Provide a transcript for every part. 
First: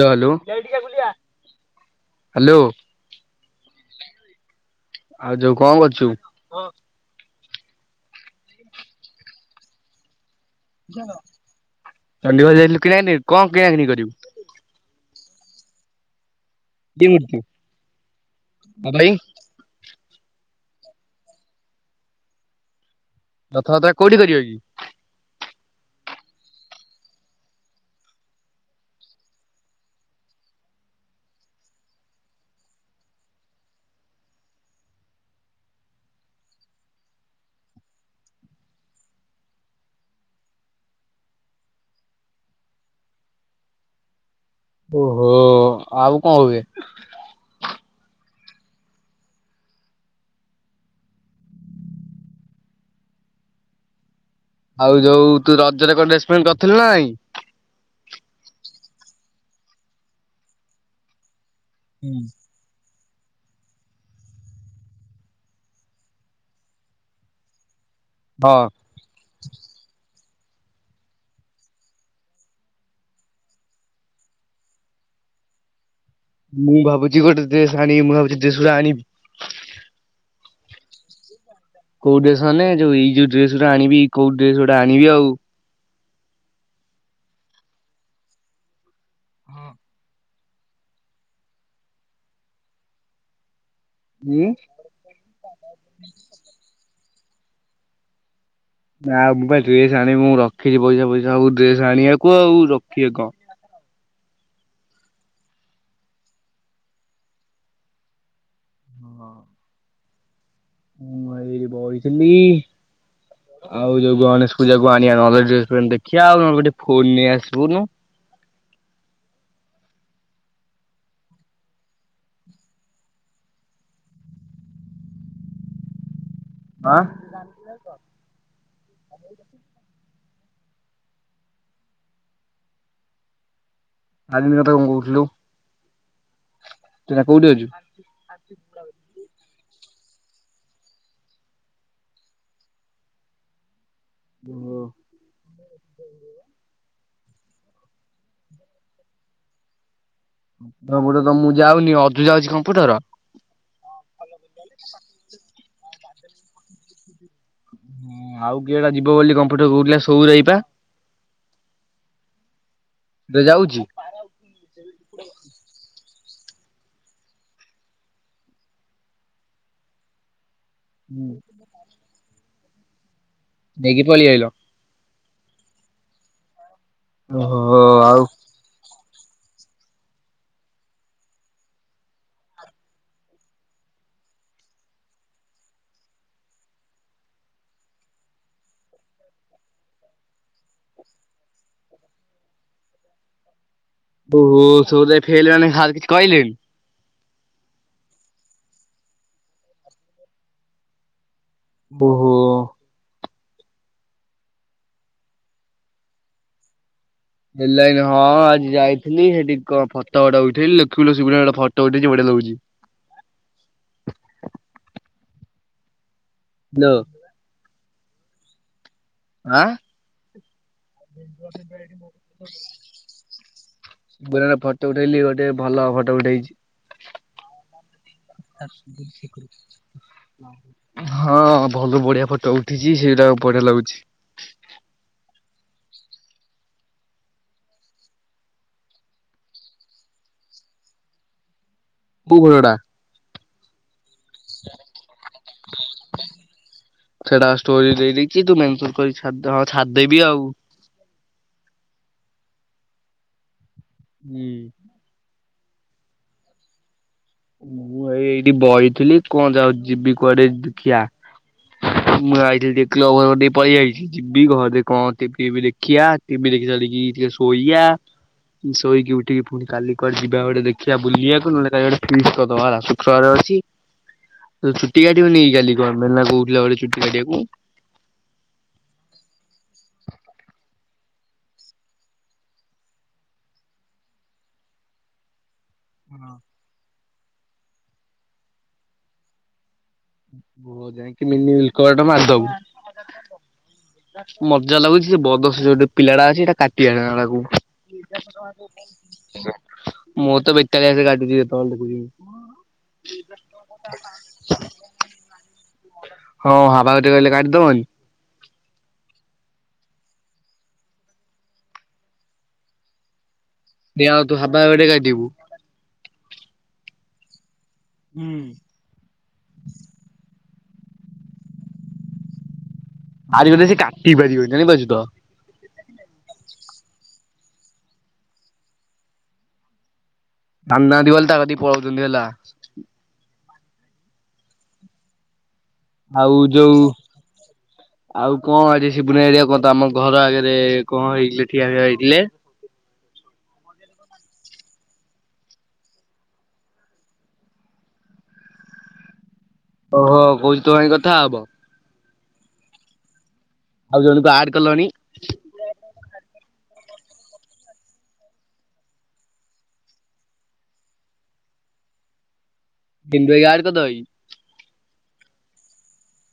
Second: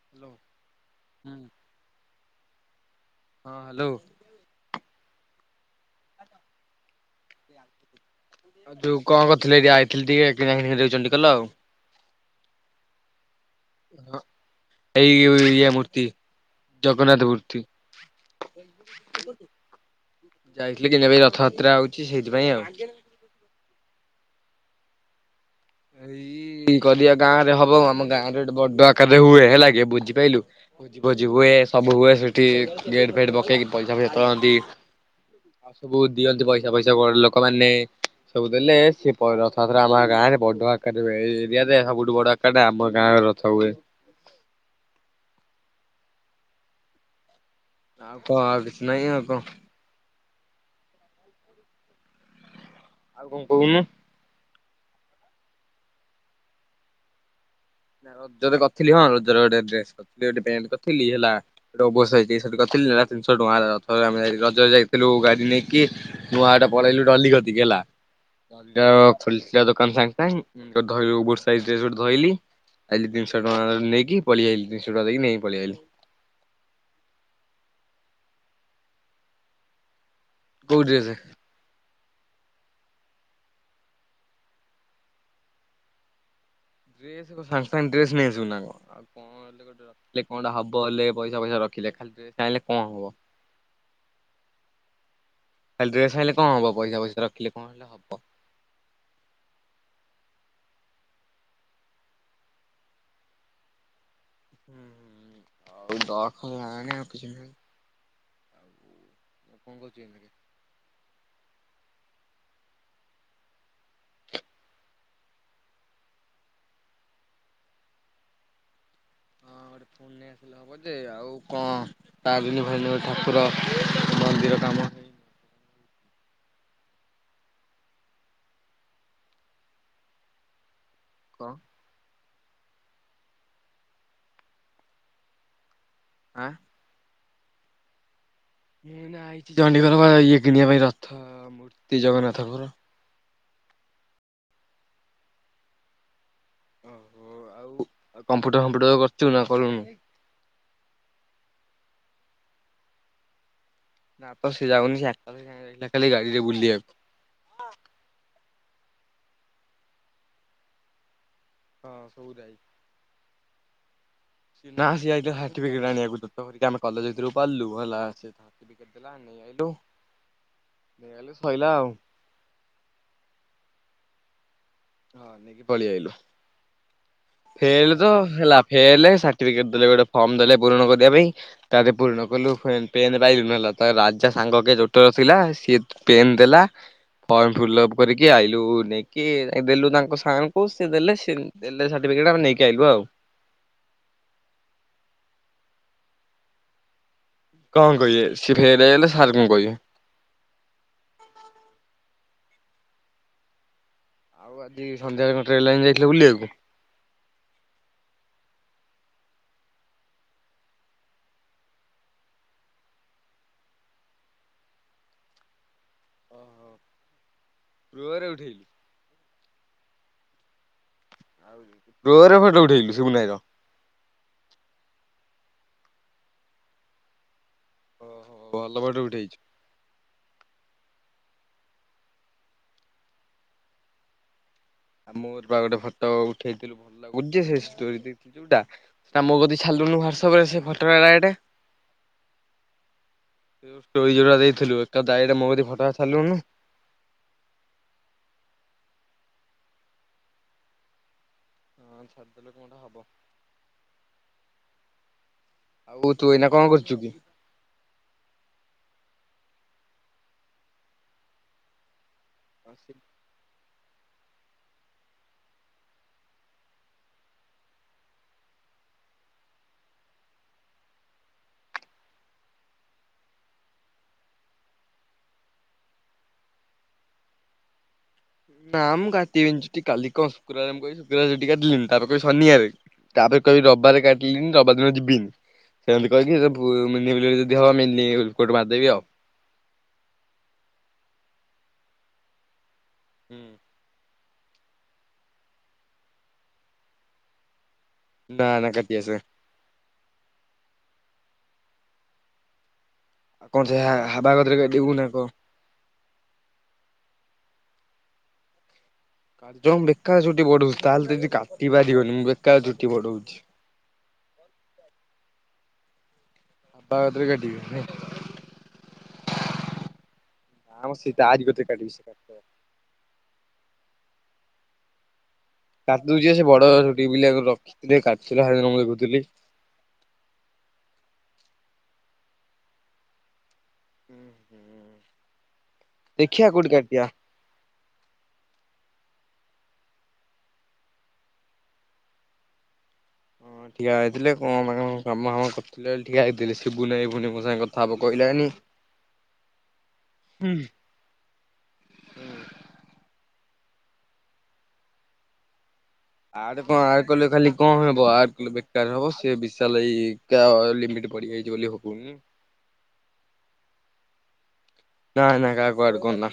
Hello hello. Hello ହୁଁ hello. ହଁ hello. ଆଉ ଯୋଉ କଣ କରୁଛୁ? ଆଉ ତୁ କଣ କରୁଥିଲୁ ଏଇଠି ଆଇଥିଲି ଟିକେ କିଣା କିଣି କରିବାକୁ ଚଣ୍ଡିଖୋଲ ଆଉ। ଚଣ୍ଡିଖୋଲ ଯାଇଥିଲୁ କିଣା କିଣି କରିବାକୁ କଣ କିଣା କିିଣି କରିବୁ? ଏଇ ଇଏ ମୂର୍ତ୍ତି। ଜଗନ୍ନାଥ ମୂର୍ତ୍ତି। ଆଉ ଭାଇ ଯାଇଥିଲି କିଣିବା ପାଇଁ ରଥଯାତ୍ରା ହଉଛି ସେଇଥିପାଇଁ ଆଉ। ରଥଯାତ୍ରା କୋଉଠି କରିବ କି? ଏଇ କରିବା ଗାଁ ରେ ହବ ଆମ ଗାଁ ରେ ଗୋଟେ ବଡ ଆକାରରେ ହୁଏ। ହେଲା କି ବୁଝିପାଇଲୁ। ଭୋଜି ଫୋଜି ସବୁ ହୁଏ ସେଠି ଗେଟ୍ ଫେଟ ପକେଇକି ପଇସା ଫଇସା ତୋଳାନ୍ତି। ଆଉ ସବୁ ଦିଅନ୍ତି ପଇସା ଫଇସା ବ ଲୋକମାନେ। ସବୁ ଦେଲେ ସଏ ରଥଯାତ୍ରା ଆମ ଗାଁରେ ବଡ ଆକାରରେ ଏଇ ଏରିଆରେ ସବୁଠୁ ବଡ ଆକାରରେ ଆମ ଗାଁରେ ରଥ ହୁଏ। ଓହୋ ଆଉ କଣ ହୁଏ? ଆଉ କଣ ଆଉ କିଛି ନାଇ ଆଉ କଣ। ଆଉ କଣ କହୁନୁ। ଆଉ ଯୋଉ ତୁ ରଜରେ କଣ ଡ୍ରେସ ପଣ୍ଟ କରିଥିଲୁ ନା ନାଇଁ? ରଜରେ କରିଥିଲି। ହଁ ରଜର ଗୋଟେ ଡ୍ରେସ କରିଥିଲି ଗୋଟେ ପ୍ୟାଣ୍ଟ କରିଥିଲି ହେଲା। ବସ ହେଇଛି ସେଠି କରିଥିଲି ତିନିଶହ ଟଙ୍କା ରଥ ଆମେ ରଜ ଯାଇଥିଲୁ ଗାଡି ନେଇକି। ନୂଆହାଟ ପଳେଇଲୁ ଡଲି କତିକି ହେଲା। ହଁ [unintelligible] ଖୋଲିଥିଲା ଦୋକାନ ସାଙ୍ଗେ ସାଙ୍ଗେ ଗୋଟେ ଓଭରସାଇଜ୍ ଗୋଟେ ଧଇଲି। ଆଇଲି ତିିନି ଶହ ଟଙ୍କା ନେଇକି ପଳେଇଲି ତିିନିଶହ ଟଙ୍କା ଦେଇକି ନେଇ ପଳେଇଲି। ମୁଁ ଭାବୁଛି ଗୋଟେ ଡ୍ରେସ ଆଣି ମୁଁ ଭାବୁଛି ଡେସ ଗୁଡା ଆଣି କୋଉ ଡ୍ରେସ୍ କୋଉ ଡ୍ରେସ ମାନେ ଯୋଉ ଏଇ ଯୋଉ ଡ୍ରେସ୍ ଗଟା ଆଣିବି କଉ ଡ୍ରେସ ଗୁଟା ଆଣିବି ଆଉ। ଡ୍ରେସ କଣ ସାଙ୍ଗେ ସାଙ୍ଗେ ଡ୍ରେସ୍ ନେଇ ଆସିବୁ ନା ଆଉ କଣ। କଣଟା ହବ ହେଲେ ପଇସା ପଇସା ରଖିଲେ ଖାଲି ଚାହିଁଲେ କଣ ହବ। ହଁ। ଖାଲି ଡ୍ରେସ ଆଣିଲେ କଣ ହବ ପଇସା ପଇସା ରଖିଲେ କଣ ହେଲେ ହବ। ନା ମୁଁ ପାଇଁ ଡ୍ରେସ ଆଣିବି ମୁଁ ରଖିଛି ପଇସା ପଇସା ଆଉ ଡ୍ରେସ ଆଣିବାକୁ ଆଉ ରଖିବେ କଣ। ହୁଁ ଆ ଦେଖ କିଛି। ହଁ। ଆଉ କଣ କରୁଛି? ହଁ ଏଇଠି ବସିଥିଲି। ଆଉ ଯୋଉ ଗଣେଶ ପୂଜାକୁ ଆଣିବା ନହେଲେ ଡ୍ରେନ ଦେଖିବା ଆଉ ନହେଲେ ଗୋଟେ ଫୋନ ନେଇ ଆସିବୁନୁ। ହଁ ଗୋଟେ ଫୁନେ ହବ ଯେ ଆଉ କଣ ତା ଦିନ ଭୀ ଠାକୁର ମନ୍ଦିର କାମ ଆଁ। [inaudible] [unintelligible] କଁ। ଆଲିମ କଥା କଣ କହୁଥିଲୁ? ହଁ ତୁ ଏଇନା କଉଠି ଅଛୁ? ମୁଁ ଏଇନା ଆଇଛି ଚଣ୍ଡିଗର ବା ଇଏ କିଣିବା ପାଇଁ ରଥ ମୂର୍ତ୍ତି ଜଗନ୍ନାଥଙ୍କର। ଓ। ଓହୋ ଆଉ କମ୍ପ୍ୟୁଟର ଫମ୍ପ୍ୟୁଟର କରିଛୁ ନା କଲୁନୁ। କମ୍ପ୍ୟୁଟର ତ ମୁଁ ଯାଉନି ଅଜୁ, ଯାଉଛି କମ୍ପ୍ୟୁଟର। ନା ତ ସେ ଯାଉନି ଏକାଗଲା ଗାଡି ରେ ବୁଲି ବାକୁ। ହଁ ଆଉ କିଏଟା ଯିବ ବୋଲି କମ୍ପ୍ୟୁଟର କହୁଥିଲା ସଉରାଇ ପା। ହଁ ସବୁ ଯାଇ। ସେ ଯାଉଛି। ନା ସେ ଯାଇଥିଲା ସାର୍ଟିଫିକେଟ୍ ଆଣିବାକୁ ଆମ କଲେଜ ଭିତକୁ ପଲୁ ହେଲା ସେ ସାର୍ଟିଫିକେଟ ନେଇ ଆଇଲୁ ନେଇ ଆଇଲୁ ଶୋଇଲା ଆଉ। ନେଇେକି ପଳେଇ ଆଇଲୋ। ହଁ ନେଇକି ପଳେଇ ଆଇଲୁ ଓହୋ ଫେଲ୍‌ ତ ଆଉ ହେଲା ଫେଲ ସାଟିପିକେଟ ଦେଲେ ଗୋଟେ ଫର୍ମ ଦେଲେ ପୂରଣ କରିବା ପାଇଁ। ତାର ପୂରଣ କଲୁ ପେନ୍ ପାଇଲୁନୁ ହେଲା ତ ରାଜା ସାଙ୍ଗ କେ ଜୋଟର ଥିଲା ସିଏ ପେନ୍ ଦେଲା ଫର୍ମ ଫିଲ୍ଅପ କରିକି ଆଇଲୁ ନେଇକି ଦେଲୁ ତାଙ୍କ ସାଙ୍ଗଙ୍କୁ ସେ ଦେଲେ ସେ ଦେଲେ ସାର୍ଟିଫିକେଟ୍ ଆମେ ନେଇକି ଆଇଲୁ ଆଉ। [unintelligible] କଣ କହିବେ ସି ଫେଲ ହେଇଗଲେ ସାର୍ କଣ କହିବେ? ଓହୋ। ଆଉ ଆଜି ସନ୍ଧ୍ୟାାରେ କଁ ଟ୍ରେନ୍ ଲାଇନ୍ ଯାଇଥିଲେ ବୁଲିବାକୁ। ହେଲାନି ହଁ ଆଜି ଯାଇଥିଲି ସେଠି କଣ ଫଟ ଗୋଡା ଉଠେଇଲି ଖୁ ଗୋଟେ ଫଟୋ ଉଠେଇଛି ବଢିଆ ଲାଗୁଛି। ଓହୋ। ଲୋ। ରୁହରେ ଉଠେଇଲି। ଆଁ। ଆଉ ଡୋରେ ଫଟୋ ଉଠେଇଲୁ ଶୁଭୁନାଇର। ବୁରା ର ଫଟୋ ଉଠେଇଲି ଗୋଟେ ଭଲ ଫଟୋ ଉଠେଇଛି। ଓହୋ ଭଲ ଫଟୋ ଉଠେଇଛୁ। [inaudible] ହଁ ଭଲ ବଢିଆ ଫଟୋ ଉଠିଛି ସେଇଟା ଆ ବଢିଆ ଲାଗୁଛି। ଆଉ ମୋର ବା ଗୋଟେ ଫଟୋ ଉଠେଇଥିଲୁ ଭଲ ଲାଗୁ ଯେ ସେ ଷ୍ଟୋରି ଦେଇଥିଲ ଯୋଉଟା। ତା ମୋ କତିକି ଛାଲୁନୁ ହ୍ୱାଟସଆପ ରେ ସେ ଫଟୋ ଏଟା। କୋଉ ଫଟଟା? ତୁ ଜୁ ଷ୍ଟରି ଯୋଟା ଦେଇଥିଲୁ ଏକା ଦାଈଟା ମୋ ଫଟା ଛାରିଲୁନୁ। ସେଟା ଷ୍ଟୋରି ଦେଇଦେଇଛି ତୁ ମେନସନ୍ କରି ଛା ହଁ ଛାଡିଦେବି ଆଉ। ହଁ ଛାଡ଼ିଦେଲେ କୋଣଟା ହବ? ହୁଁ। ଆଉ ତୁ ଏଇନା କଣ କରଛୁ କି? ମୁଁ ଏଇ ଏଇଠି ବଇଥିଲି କଣ ଯାଉ ଯିବି କୁଆଡେ ଦେଖିଆ। ମୁଁ ଆଇଥିଲି ଟିକେ କ୍ଲଭର ପଡି ଯାଇଛି। ଯିବି ଘରେ କଣ ଟିଭି ଦେଖିବା ଟିଭି ଦେଖି ସାରିକି ଟିକେ ଶୋଇଆ। ଶୋଇକି ଉଠିକି ପୁଣି କାଲି କୁଆଡେ ଯିବା ଗୋଟେ ଦେଖିବା ବୁଲିବାକୁ ନହେଲେ କାଲି ଗୋଟେ ଫିଷ୍ଚ କରିଦବା ହେଲା ଶୁକ୍ରବାର ଅଛି। ତ ଚୁଟି କାଟିବୁନି କି କାଲି କଣ ମେନା କହୁଥିଲାବେଳେ ଚୁଟି କାଟିବାକୁ। ନାଁ ମୁଁ କାଟିବିନି ଚୁଟି କାଲି କଣ ଶୁକ୍ରବାର ମୁଁ କହିଲି ଶୁକ୍ରବାର ଚୁଟି କାଟିଲିନି ତାପରେ କ ଶନିବାରେ। ତାପରେ କହିବି ରବିବାରେ କାଟିଲିନି ରବିବାରେ ଦିନ ଯିବିନି। ସେମିତି କହିକି ସେ ବୁ ମୀ ଯଦି ହବା ମିନି କୋଟ ମାରିଦେବି ଆଉ। ହୋ ଯାଇକି ମିନିମିଲ୍ କବାଟ ଟା ମାରିଦୋବୁ। ହୁଁ। ମଜା ଲାଗୁଛି ସେ ବଦସ ଯୋଉଟେ ପିଲା ଟା ଅଛି ସେଇଟା କାଟି ନା ନା କାଟି ଆସେ ଆଣିବାକୁ। ମୁଁ ତ ବେତାଳିଆ ସେ ଡ଼ାକୁଛି ଯେତେବେଳେ ଦେଖୁଛି। ଆଉ କଣ ସେ ହା ହାବା କତିରେ ଗାଧେଇବୁ ନା କଣ? ହଁ ହାବା କତିରେ ରହିଲେ କାଟିିଦବନି। ତାହାଲେ ତ ମୁଁ ବେକାର ଚୁଟି ବଢୋଉଛି ତାହେଲେ ଯଦି କାଟି ପାରିବନି ମୁଁ ବେକାର ଚୁଟି ବଢଉଛି। ସେଇଆ ଆଉ ତୁ ହବା ବଡେ କାଟିବୁ। କାହା କତୀରେ କାଟିବି? ହୁଁ। ନାଁ ମ ସେଇ ତାରି କତିରେ କାଟିବି। ସେ କାଟିଦବ। ଆରି କତିରେ ସେ କାଟି ପାରିବନି ଜାଣିପାରୁଚୁ ତ। କାଟିଦୋଉଛି ବା ସେ ବଡ ଚୁଟି ରଖିଥିଲେ କାଟୁଥିଲା ହେଦିନ ମୁଁ ଦେଖୁଥିଲି। ଆଣୁନାହାନ୍ତି ବୋଲି ତା କତିକି ପଲୋଉଥିଲି ହେଲା। ହୁଁ ହୁଁ। ଆଉ ଯୋଉ ଆଉ କଣ ଆଜି ସିବୁନ ହେରିକା କଣ ତ ଆମ ଘର ଆଗରେ କଣ ହେଇଥିଲେ ଠିଆ ଠା ହେଇଥିଲେ। ହଁ ଠିଆ ହେଇଥିଲେ କଣ ତାଙ୍କ କାମ ଫାମ କରିଥିଲେ ଠିଆ ହେଇଥିଲେ ସିବୁନ ମୋ ସାଙ୍ଗେ କଥା ହେବ କହିଲାଣି। ଓହୋ କହୁଛି ତୋ ଭାଇ କଥା ହବ? ଆଉ ଜଣକୁ ଆଡ କଲଣି। ଆଡ୍ କଣ ଆଡ କଲେ ଖାଲି କଣ ହବ ଆର କହିଲ ବେକାର ହବ ସେ ବିଷାଲ ସେ ବିଶାଲ ହାତ ଲିମିଟ୍ ବଢିଯାଇଛି ବୋଲି ହବନି। [unintelligible] ଭାଇ ଗାଁ ରେ ଦହି। ନାଇଁ ନାଇ କାହାକୁ ଆଡ କରନା।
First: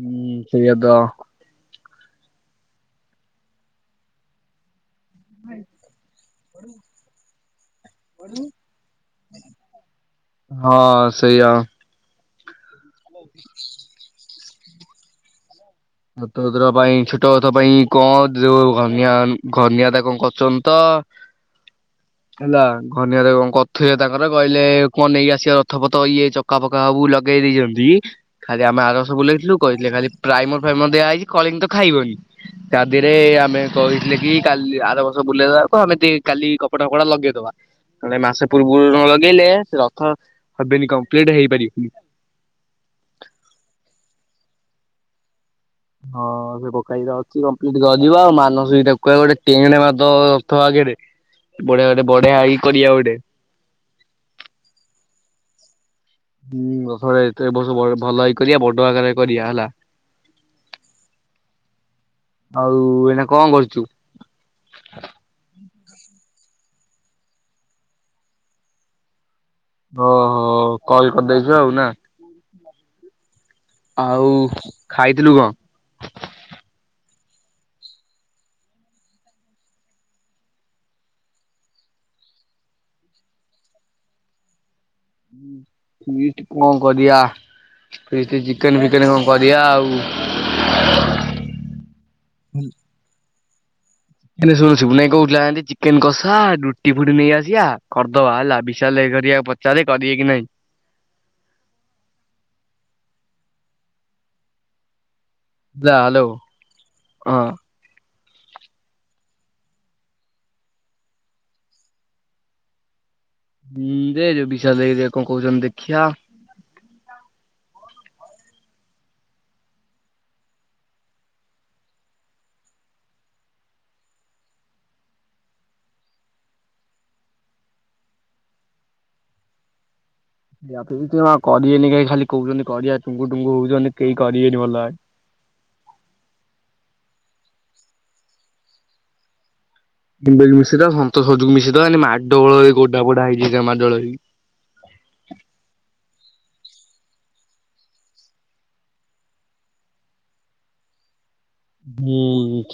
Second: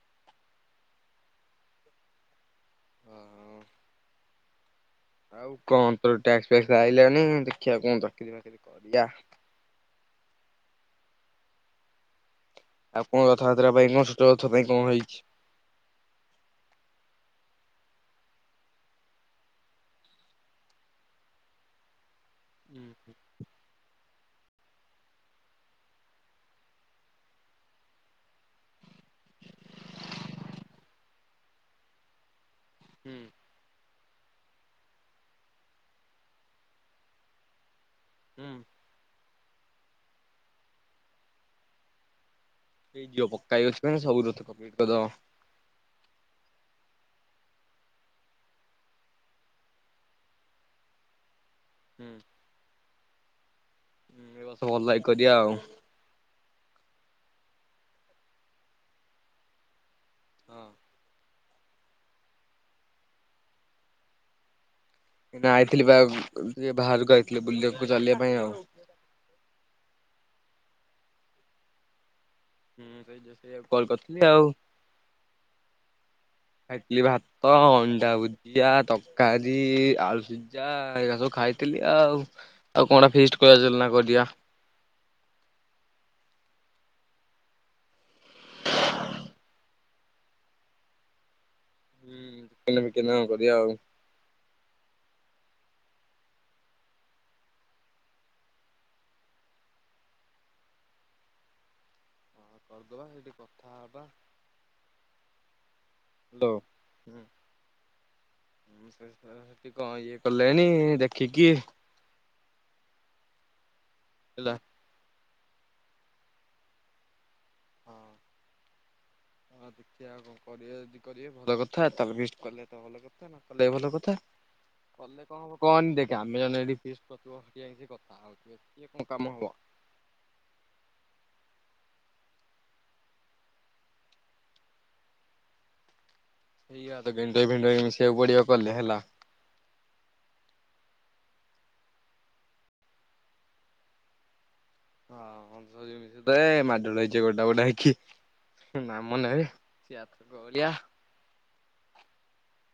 ହୁଁ ସେଇଆ ତ। ହଁ। ଆଉ କଣ ତୋର ଟ୍ୟାକ୍ସ ଫ୍ୟାକ୍ସ ଆଇଲାନି ଦେଖିବା କଣ ଚାକିରି ବାକିରି କରିବା। ହଁ ସେଇଆ। ଆଉ କଣ ରଥଯାତ୍ରା ପାଇଁ କଣ ଛୋଟ ରଥ ପାଇଁ କଣ ହେଇଛି? ହତର ପାଇଁ ଛୋଟକଥା ପାଇଁ କଣ ଯୋଉ ଘନିଆ ଯୋଉ ଘନିଆ ଦା କଣ କରଛନ୍ତି ତ ହେଲା ହୁଁ ଘନିଆଦା କଣ କ ଥିଲେ ତାଙ୍କର କହିଲେ କଣ ନେଇକି ଆସିବା ରଥପଥ ଇଏ ଚକା ଫକା ସବୁ ଲଗେଇ ଦେଇଛନ୍ତି ଖାଲି ଆମେ ଆରବର୍ଷ ବୁଲେଇଥିଲୁ କହିଥିଲେ ଖାଲି ପ୍ରାଇମର ଫେମ ଦିଆ ହେଇଛି କଳିଙ୍ଗ ତ ଖାଇବନି ତା ଦେହରେ ହୁଁ ଆମେ କହିଥିଲେ କି କାଲି ଆର ବର୍ଷ ବୁଲେଇଦେବାକୁ ଆମେ କେ କାଲି କପଡ଼ା ଫପଡ଼ା ଲଗେଇଦବା। କେ ହୁଁ ମାସ ପୂର୍ବରୁ ନ ଲଗେଇଲେ ସେ ରଥ ହବେନି କମ୍ପ୍ଲିଟ ହେଇପାରିବେନି। ଦେଇଦିଏ ପକ୍କା ଭାଇ ଅଛି ମାନେ ସବୁ ରଥ କଂପ୍ଲିଟ୍ କରିଦବ। ହଁ ସେ ପକ୍କା ଭାଇ ତ ଅଛି କମ୍ପ୍ଲିଟ କରିିବ ଆଉ ମାନସ ବି ତାକୁ କହିବ ଗୋଟେ ଟେଣ୍ଟ ମାରିଦବ ରଥ ଆଗରେ। ବଢିଆ ଗୋଟେ ହୁଁ ବଢିଆ ହେଇ କରିବା ଗୋଟେ। ଏଇ ବର୍ଷ ଭଲକି କରିବା ଆଉ। ହୁଁ ରଥଯାତ୍ରା ଏ ତ ବର୍ଷ ଭ ଭଲକି କରିବା ବଡ ଆକାରରେ କରିବା ହେଲା। ହଁ। ଆଉ ଏଇନା କଣ କରୁଛୁ? ଏଇନା ଆଇଥିଲି ବା ଟିକେ ବାହାରକୁ ଆଇଥିଲି ବୁଲିବାକୁ ଚାଲିବା ପାଇଁ ଆଉ। ଓହୋ କଲ କରିଦେଇଛୁ ଆଉ ନା। ହୁଁ ସେଇ ଯୋଉ ସେଇଆକୁ କଲ କରିଥିଲି ଆଉ। ଖାଇଥିଲୁ କଣ? ଖାଇଥିଲି ଭାତ ଆଉ ଅଣ୍ଡା ଭୁ ଜିଆ, ତରକାରୀ, ଆଳୁ ସଜା, ଏଇଆ ସବୁ ଖାଇଥିଲି ଆଉ ଆଉ କଣ ଫିଷ୍ଟ କଅ ଚାଲୁନା କରିବା। ଫିଷ୍ଟି କଣ କରିବା ଫିଷ୍ଟ ଚିକେନ ଫିକେନ କଣ କରିବା ଆଉ ହୁଁ ଚିକେନ ଫିକେନ କଣ କରିବା ଆଉ। ଏଇନା ସବୁ ଶିବୁନ ଭାଇ କୋହୁଥୁଲା ହେମତି ଚିକେନ କଷା ରୁଟି ଫୁଟି ନେଇ ଆସିବା କରିଦବା ହେଲା ବିଶାଲ ଭାଇ ହରିକା ପ ଚାରେ କରବେ କି ନାହିଁ। କରଦବା ହେଇଠି କଥା ହବା। ହେଲା ହ୍ୟାଲୋ ହାଲୋ ହୁଁ। ହଁ। [inaudible] କହିବ ହେଠି କଣ ଇଏ କଲେଣି ଦେଖିକି। ହୁଁ ଯେ ଯୋଉ ହେଲା। ବିଶାଲ ଭାଇ ହରିକା କଣ କୋହୁଚନ୍ତି ଦେଖିଆ। ହଁ। ହଁ ଦେଖିଆ କଣ କରିବେ। ଯଦି କରିବେ ଭଲ କଥା ତାହଲେ ଫିଷ୍ଟ କଲେ ତ ଭଲ କଥା ନ କଲେ ଭଲ କଥା। କଲେ କଣ ହବ କହନି ଦେଖେ ଆମେ ମାନେ ଏଠି ଫିଷ୍ଟ କରୁଥୁବ ହେଠି ଯାଇକି କଥା ହୋଉଥୁବେ ଇଏ କଣ କାମ ହବ। ଲାଗୁଚି ଜମା କରିବେନି କାଇଁ ଖାଲି କୋହୁଚନ୍ତି କରିବା ଟୁଙ୍କୁ ଟୁଙ୍କୁୁ ହୋଉଚନ୍ତି କେହି କରିବେନି ଭଲ ଭାବେ। ହେଇଆ ତ [unintelligible] ମିଶିବାକୁ ପଡିବ କଲେ ହେଲା। [unintelligible] ମିଶେଇ ଦବା ସନ୍ତସ [unintelligible] କୁ ମିଶେଇ ଦବା ଏନେ ମାଡଗୋଳୋ ଏ ଗଡା ପଡା ହେଇଯିବେ କେ ମାଡୋଗୋଳ ହେଇକି। ହଁ [unintelligible] ମିଶେଇଦେ ମାଡଗୋଳ ହେଇଯିବେ ଗଡା ପଡା ହେଇକି ନାମ ନେବେ। ଗୋଲିଆ ହୁଁ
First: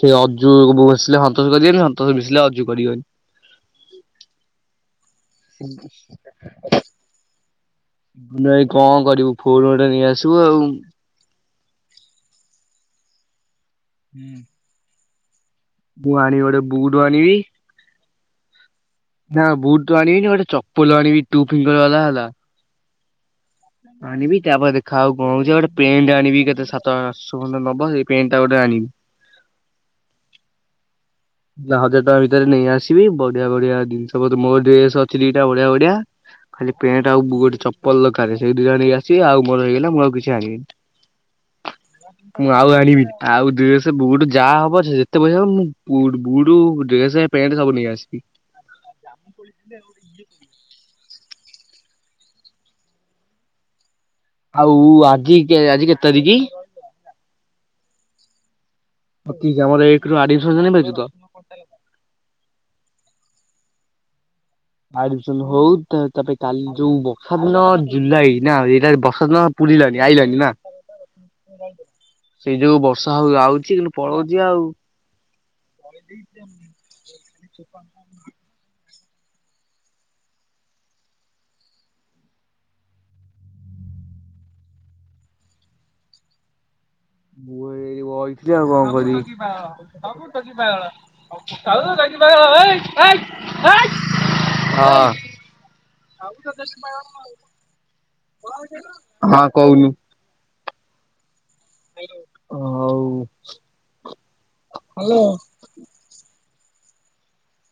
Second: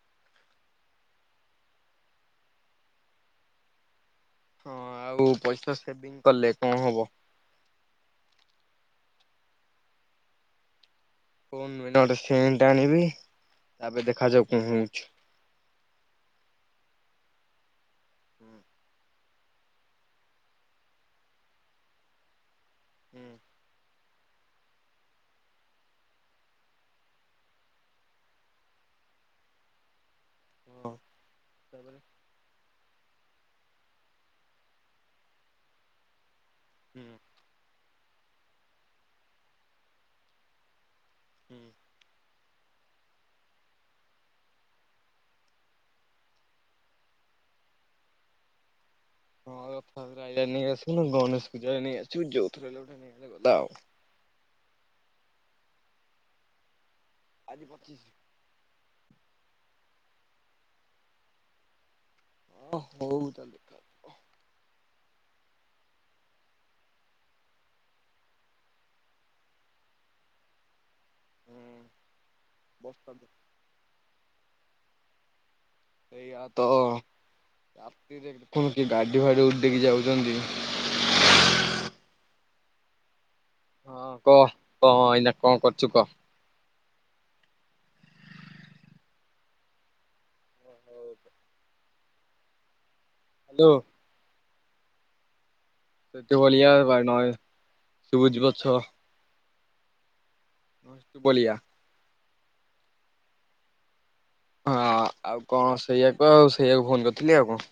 ସେ ଅଜୁ ବସିଲେ ସନ୍ତୋଷ କରିବନି ସନ୍ତୋଷ ମିଶିଲେ ଅଜୁ କରିବନି। ହ ହଁ ଆଉ ପଇସା ସେଭିଂ କଲେ କଣ ହବ। ନାଇଁ କଣ କରିବୁ ଫୋନ ଗୋଟେ ନେଇ ଆସିବୁ ଆଉ। ଫୋନ ନୁହେଁ ଏନା ଗୋଟେ ସେଣ୍ଟଟା ଆଣିବି ତାପରେ ହୁଁ। ଦେଖାଯାଉ କଣ ହୋଉଚି। ମୁଁ ଆଣିବି ଗୋଟେ ବୁଟୁ ଆଣିବି। ହୁଁ। ନା ବୁଟ ତ ଆଣିବିନି ଗୋଟେ ଚପଲ ଆଣିବି ଟୁ ଫିଙ୍ଗର ବାଲା ହେଲା। ହୁଁ। ଆଣିବି ତାପରେ ଦେଖାଯାଉ କଣ ହୋଉଚି ଆଉ ଗୋଟେ ପେଣ୍ଟ ଆଣିବି କେତେ ସାତ ଆଠଶ ଖଣ୍ଡେ ନବ ସେ ପେଣ୍ଟା ଗୋଟେ ଆଣିବି। ଓ। ଯା ହଜାର ଟଙ୍କା ଭିତରେ ନେଇ ଆସି ବି ବଢିଆ ବଢିଆ ଦିନଷ ମୋର ଡ୍ରେସ ଅଛି ଦିଟା ବଢିଆ ବଢିଆ ଖାଲି ପେଣ୍ଟେ ଆଉ ବୁ ଗୋଟେ ଚ ପଲ ଦରକାରେ ସେଇ ଦୁଇ ଆଣିକି ଆସି ଆଉ ମୋର ହେଇଗଲା ମୁଁ ଆଉ କିଛି ଆଣିବିନି। ହୁଁ। ମୁଁ ଆଉ ଆଣିବିନି ଆଉ ଡ୍ରେସେ ବୁଟୁ ଯାହା ହବ ସେ ଯେତେ ପଇସା ହୋଉ ମୁଁ ବୁଟ ବୁଟୁ, ଡ୍ରେସ, ପେଣ୍ଟ, ସବୁ ନେଇ ଆସିବି। ହଁ ରଥଯାତ୍ରା ଆଇଲା ନେଇଆସୁନୁ ଗଣେଶ ପୂଜାକୁ ନେଇ ଆସିବୁ ଯୋଉଥିରେ ହେଲେ ଗୋଟେ ନେଇ ଆଇଲେ ଗଲ ଆଉ। ଆଉ ଆଜି କେ ଆଜି କେତେ ତାରିକ? ଆଜି ପଚିଶ। ପଚିଶ ଆମର ଏକେରୁ ଆଡମିସନ ଜାଣିପାରୁଚୁ ତ। ଅ ହୋଉ ତାହେଲେ। ଆଡମିସନ ହୋଉ ତା ତାପରେ କାଲି ଯୋଉ ବର୍ଷାଦିନ ଜୁଲାଇ ନା ଏରା ବର୍ଷାଦିନ ପୁରିଲାଣିି ଆଇଲାଣି ନା। ସେଇ ଯୋଗୁ ବର୍ଷା ହୋଉ ଆଉଚି କିନ୍ତୁ ପଳୋଉଚି ଆଉ। ଏଇଆ ତ ରାତିରେ ଦେଖୁନୁ କି ଗାଡି ଫାଡି ଉଡେଇକି ଯାଉଚନ୍ତି। ହଁ କହ କ ଏଇନା କଣ କରୁଚୁ କହ। ମୁଁ ଏଇଠି ବଇଥିଲି ଆଉ କଣ କରିବି। କାଉ କାଇିବା ଏଇ ଆ ହାଲୋ। ହଁ। ସେତୁ ବଳିଆ ଶୁଭୁଛି ପଛ। ହଁ କହୁନୁ। ହଁ ଶୁଭ ଲିଆ। ହଉ। ହଁ ଆ-ଆଉ କଣ ସେଇଆକୁ ଆଉ ସେଇଆକୁ ଫୋନ କରିଥିଲି ଆଉ କଣ।